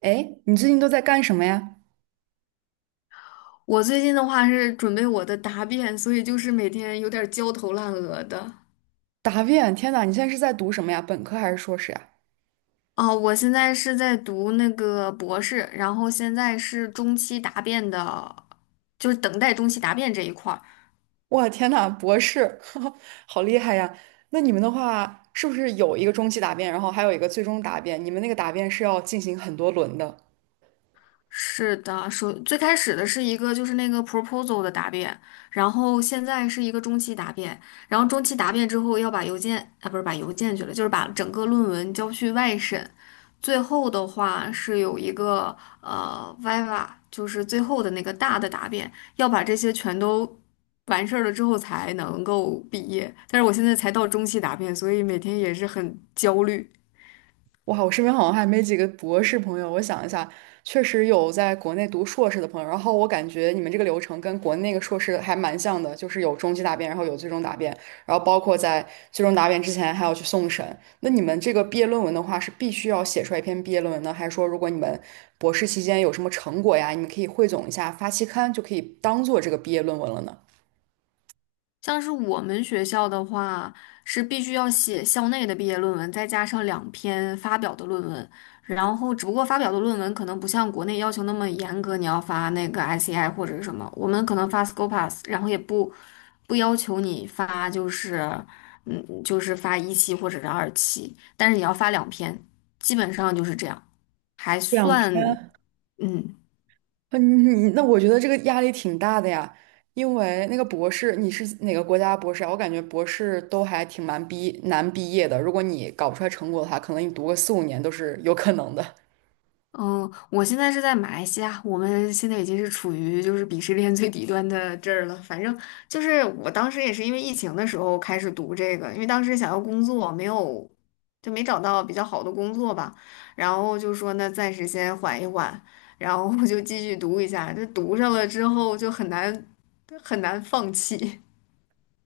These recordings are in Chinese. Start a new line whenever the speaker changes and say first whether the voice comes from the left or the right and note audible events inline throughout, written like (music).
right: 哎，你最近都在干什么呀？
left: 我最近的话是准备我的答辩，所以就是每天有点儿焦头烂额的。
right: 答辩，天呐，你现在是在读什么呀？本科还是硕士呀？
left: 哦，我现在是在读那个博士，然后现在是中期答辩的，就是等待中期答辩这一块儿。
right: 哇，天呐，博士，(laughs) 好厉害呀！那你们的话，是不是有一个中期答辩，然后还有一个最终答辩？你们那个答辩是要进行很多轮的？
left: 是的，最开始的是一个就是那个 proposal 的答辩，然后现在是一个中期答辩，然后中期答辩之后要把邮件啊不是把邮件去了，就是把整个论文交去外审，最后的话是有一个viva，就是最后的那个大的答辩，要把这些全都完事儿了之后才能够毕业。但是我现在才到中期答辩，所以每天也是很焦虑。
right: 哇，我身边好像还没几个博士朋友。我想一下，确实有在国内读硕士的朋友。然后我感觉你们这个流程跟国内那个硕士还蛮像的，就是有中级答辩，然后有最终答辩，然后包括在最终答辩之前还要去送审。那你们这个毕业论文的话，是必须要写出来一篇毕业论文呢，还是说如果你们博士期间有什么成果呀，你们可以汇总一下发期刊，就可以当做这个毕业论文了呢？
left: 像是我们学校的话，是必须要写校内的毕业论文，再加上两篇发表的论文。然后，只不过发表的论文可能不像国内要求那么严格，你要发那个 ICI 或者是什么，我们可能发 Scopus，然后也不要求你发，就是就是发一期或者是二期，但是你要发两篇，基本上就是这样，还
right: 两
left: 算
right: 篇，
left: 嗯。
right: 嗯，那我觉得这个压力挺大的呀，因为那个博士，你是哪个国家博士啊？我感觉博士都还挺蛮毕难毕业的，如果你搞不出来成果的话，可能你读个4、5年都是有可能的。
left: 嗯，我现在是在马来西亚，我们现在已经是处于就是鄙视链最底端的这儿了。反正就是我当时也是因为疫情的时候开始读这个，因为当时想要工作，没有就没找到比较好的工作吧，然后就说那暂时先缓一缓，然后我就继续读一下。这读上了之后就很难很难放弃。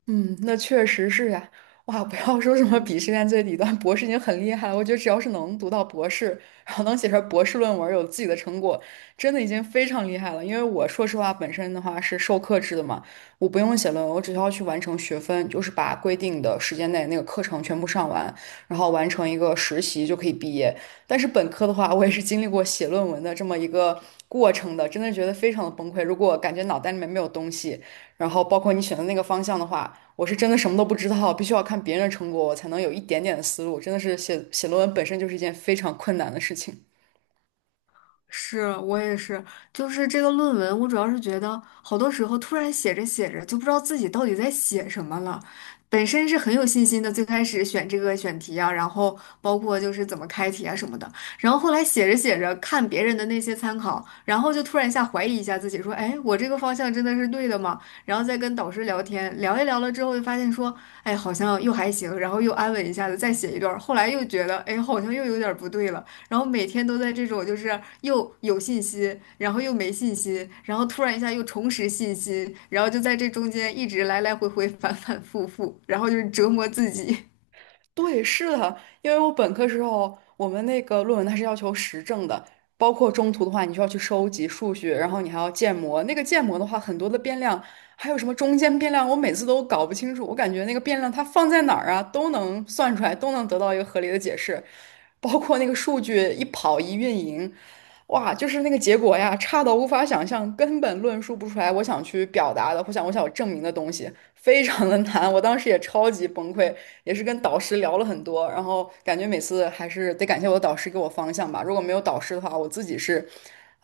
right: 嗯，那确实是呀、哇，不要说什么鄙视链最底端，博士已经很厉害了。我觉得只要是能读到博士，然后能写出来博士论文，有自己的成果，真的已经非常厉害了。因为我说实话，本身的话是授课制的嘛，我不用写论文，我只需要去完成学分，就是把规定的时间内那个课程全部上完，然后完成一个实习就可以毕业。但是本科的话，我也是经历过写论文的这么一个过程的，真的觉得非常的崩溃。如果感觉脑袋里面没有东西。然后包括你选的那个方向的话，我是真的什么都不知道，必须要看别人的成果，我才能有一点点的思路。真的是写论文本身就是一件非常困难的事情。
left: 是我也是，就是这个论文，我主要是觉得好多时候突然写着写着就不知道自己到底在写什么了。本身是很有信心的，最开始选这个选题啊，然后包括就是怎么开题啊什么的，然后后来写着写着看别人的那些参考，然后就突然一下怀疑一下自己，说，哎，我这个方向真的是对的吗？然后再跟导师聊天，聊一聊了之后就发现说，哎，好像又还行，然后又安稳一下子再写一段儿后来又觉得，哎，好像又有点儿不对了。然后每天都在这种就是又有信心，然后又没信心，然后突然一下又重拾信心，然后就在这中间一直来来回回 (laughs) 反反复复，然后就是折磨自己。
right: 对，是的，因为我本科时候，我们那个论文它是要求实证的，包括中途的话，你需要去收集数据，然后你还要建模。那个建模的话，很多的变量，还有什么中间变量，我每次都搞不清楚。我感觉那个变量它放在哪儿啊，都能算出来，都能得到一个合理的解释。包括那个数据一跑一运营。哇，就是那个结果呀，差到无法想象，根本论述不出来我想去表达的，或想我想要证明的东西，非常的难。我当时也超级崩溃，也是跟导师聊了很多，然后感觉每次还是得感谢我的导师给我方向吧。如果没有导师的话，我自己是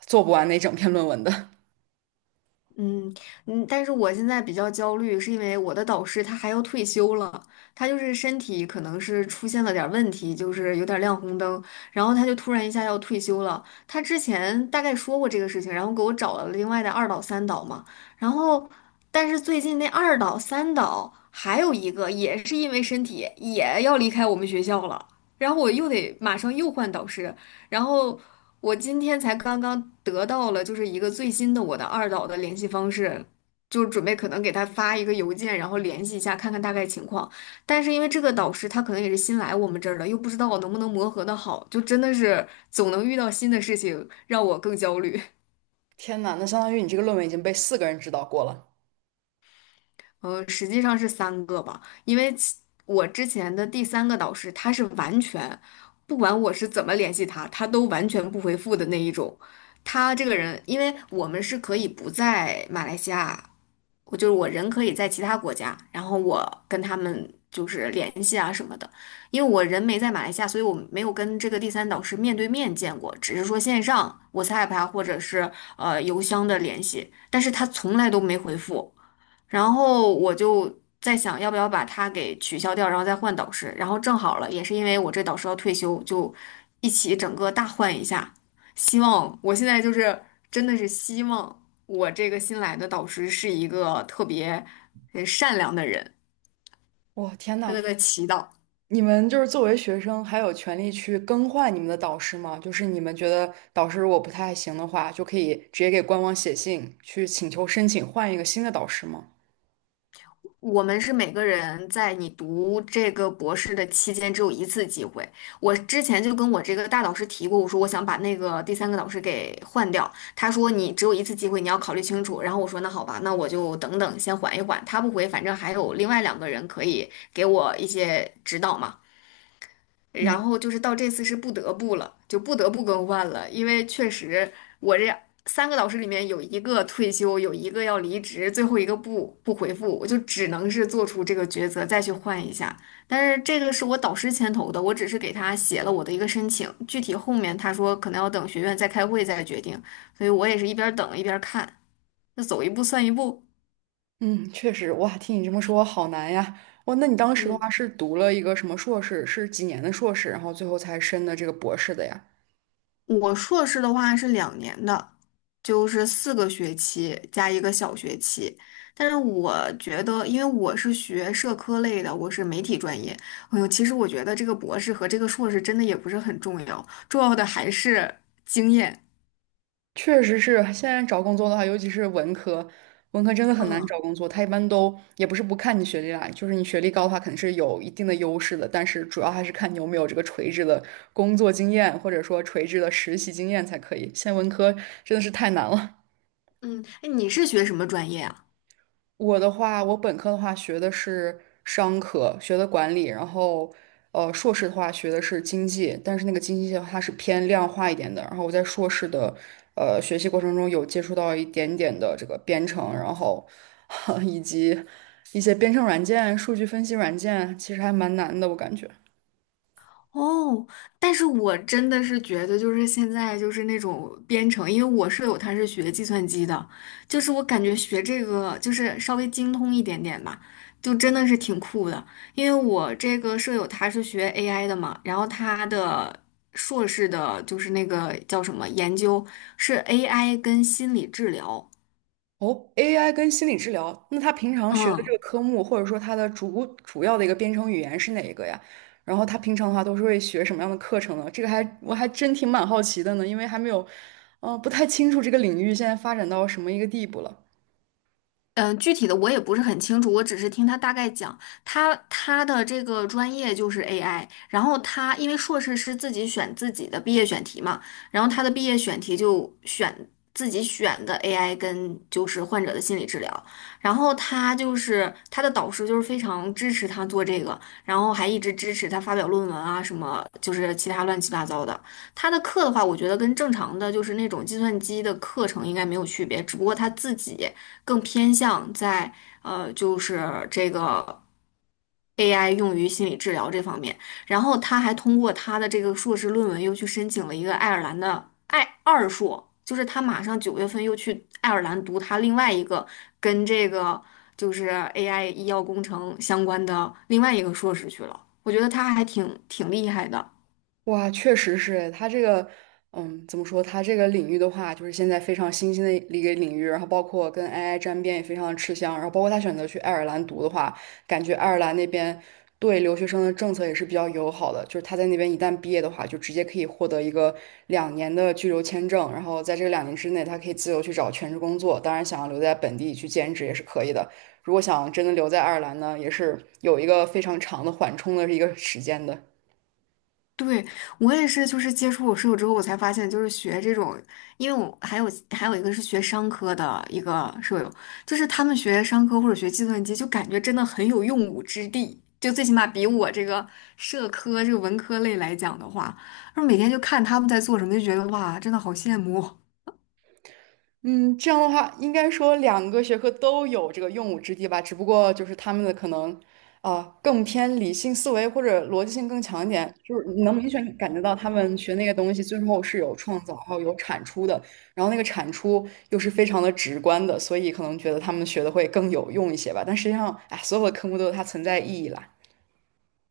right: 做不完那整篇论文的。
left: 嗯嗯，但是我现在比较焦虑，是因为我的导师他还要退休了，他就是身体可能是出现了点儿问题，就是有点儿亮红灯，然后他就突然一下要退休了。他之前大概说过这个事情，然后给我找了另外的二导、三导嘛，然后但是最近那二导、三导还有一个也是因为身体也要离开我们学校了，然后我又得马上又换导师，然后我今天才刚刚得到了，就是一个最新的我的二导的联系方式，就准备可能给他发一个邮件，然后联系一下，看看大概情况。但是因为这个导师他可能也是新来我们这儿的，又不知道我能不能磨合的好，就真的是总能遇到新的事情，让我更焦虑。
right: (laughs) 天呐，那相当于你这个论文已经被四个人指导过了。
left: 实际上是三个吧，因为我之前的第三个导师，他是完全不管我是怎么联系他，他都完全不回复的那一种。他这个人，因为我们是可以不在马来西亚我就是我人可以在其他国家，然后我跟他们就是联系啊什么的，因为我人没在马来西亚，所以我没有跟这个第三导师面对面见过，只是说线上 WhatsApp 啊或者是邮箱的联系，但是他从来都没回复，然后我就在想要不要把他给取消掉，然后再换导师，然后正好了，也是因为我这导师要退休，就一起整个大换一下，希望我现在就是真的是希望。我这个新来的导师是一个特别善良的人，
right: 哇，天
left: 真在
right: 呐，
left: 在祈祷。
right: 你们就是作为学生，还有权利去更换你们的导师吗？就是你们觉得导师如果不太行的话，就可以直接给官网写信去请求申请换一个新的导师吗？
left: 我们是每个人在你读这个博士的期间只有一次机会。我之前就跟我这个大导师提过，我说我想把那个第三个导师给换掉。他说你只有一次机会，你要考虑清楚。然后我说那好吧，那我就等等，先缓一缓。他不回，反正还有另外两个人可以给我一些指导嘛。然
right: 嗯
left: 后就是到这次是不得不了，就不得不更换了，因为确实我这三个导师里面有一个退休，有一个要离职，最后一个不回复，我就只能是做出这个抉择，再去换一下。但是这个是我导师牵头的，我只是给他写了我的一个申请，具体后面他说可能要等学院再开会再决定，所以我也是一边儿等一边儿看，那走一步算一步。
right: 嗯，确实，哇，听你这么说，好难呀。哇，那你当时的
left: 嗯。
right: 话是读了一个什么硕士？是几年的硕士，然后最后才申的这个博士的呀？
left: 我硕士的话是2年的，就是4个学期加一个小学期。但是我觉得，因为我是学社科类的，我是媒体专业。哎呦，其实我觉得这个博士和这个硕士真的也不是很重要，重要的还是经验。
right: 确实是，现在找工作的话，尤其是文科，文科真的很难
left: 嗯。
right: 找工作。他一般都也不是不看你学历啦，就是你学历高的话，肯定是有一定的优势的，但是主要还是看你有没有这个垂直的工作经验，或者说垂直的实习经验才可以。现在文科真的是太难了。
left: 嗯，哎，你是学什么专业啊？
right: 我的话，我本科的话学的是商科，学的管理，然后硕士的话学的是经济，但是那个经济的话它是偏量化一点的。然后我在硕士的学习过程中有接触到一点点的这个编程，然后 (laughs) 以及一些编程软件、数据分析软件，其实还蛮难的，我感觉。
left: 哦，但是我真的是觉得，就是现在就是那种编程，因为我舍友他是学计算机的，就是我感觉学这个就是稍微精通一点点吧，就真的是挺酷的。因为我这个舍友他是学 AI 的嘛，然后他的硕士的就是那个叫什么研究是 AI 跟心理治疗，
right: 哦，AI 跟心理治疗，那他平常学的这
left: 嗯。
right: 个科目，或者说他的主要的一个编程语言是哪一个呀？然后他平常的话都是会学什么样的课程呢？这个我还真挺蛮好奇的呢，因为还没有，嗯、不太清楚这个领域现在发展到什么一个地步了。
left: 嗯，具体的我也不是很清楚，我只是听他大概讲，他的这个专业就是 AI，然后他因为硕士是自己选自己的毕业选题嘛，然后他的毕业选题就选自己选的 AI 跟就是患者的心理治疗，然后他就是他的导师就是非常支持他做这个，然后还一直支持他发表论文啊什么，就是其他乱七八糟的。他的课的话，我觉得跟正常的就是那种计算机的课程应该没有区别，只不过他自己更偏向在就是这个 AI 用于心理治疗这方面。然后他还通过他的这个硕士论文又去申请了一个爱尔兰的爱二硕，就是他马上9月份又去爱尔兰读他另外一个跟这个就是 AI 医药工程相关的另外一个硕士去了。我觉得他还挺厉害的。
right: 哇，确实是它这个，嗯，怎么说？它这个领域的话，就是现在非常新兴的一个领域，然后包括跟 AI 沾边也非常的吃香，然后包括他选择去爱尔兰读的话，感觉爱尔兰那边对留学生的政策也是比较友好的，就是他在那边一旦毕业的话，就直接可以获得一个两年的居留签证，然后在这个两年之内，他可以自由去找全职工作，当然想要留在本地去兼职也是可以的。如果想真的留在爱尔兰呢，也是有一个非常长的缓冲的一个时间的。
left: 对，我也是，就是接触我室友之后，我才发现，就是学这种，因为我还有一个是学商科的一个舍友，就是他们学商科或者学计算机，就感觉真的很有用武之地，就最起码比我这个社科这个文科类来讲的话，然后每天就看他们在做什么，就觉得哇，真的好羡慕哦。
right: 嗯，这样的话，应该说两个学科都有这个用武之地吧，只不过就是他们的可能，啊、更偏理性思维或者逻辑性更强一点，就是你能明显感觉到他们学那个东西最后是有创造，还有有产出的，然后那个产出又是非常的直观的，所以可能觉得他们学的会更有用一些吧。但实际上，哎，所有的科目都有它存在意义啦。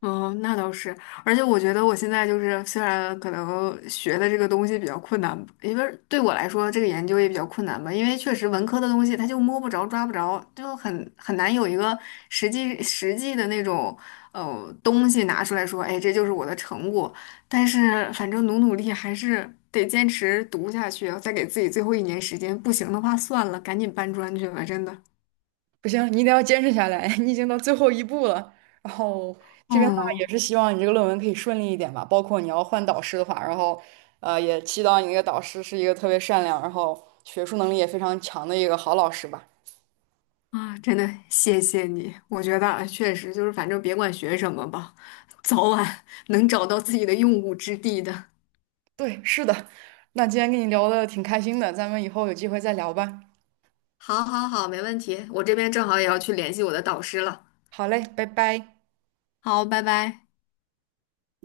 left: 嗯，那倒是，而且我觉得我现在就是，虽然可能学的这个东西比较困难，因为对我来说这个研究也比较困难吧，因为确实文科的东西它就摸不着、抓不着，就很难有一个实际的那种东西拿出来说，哎，这就是我的成果。但是反正努努力还是得坚持读下去，再给自己最后一年时间，不行的话算了，赶紧搬砖去吧，真的。
right: 不行，你一定要坚持下来，(laughs) 你已经到最后一步了。然后这边的话也是
left: 哦。
right: 希望你这个论文可以顺利一点吧，包括你要换导师的话，然后也祈祷你那个导师是一个特别善良，然后学术能力也非常强的一个好老师吧。
left: 啊，真的谢谢你，我觉得啊确实就是反正别管学什么吧，早晚 (laughs) 能找到自己的用武之地的。
right: 对，是的。那今天跟你聊的挺开心的，咱们以后有机会再聊吧。
left: 好，好，好，没问题。我这边正好也要去联系我的导师了。
right: 好嘞，拜拜。
left: 好，拜拜。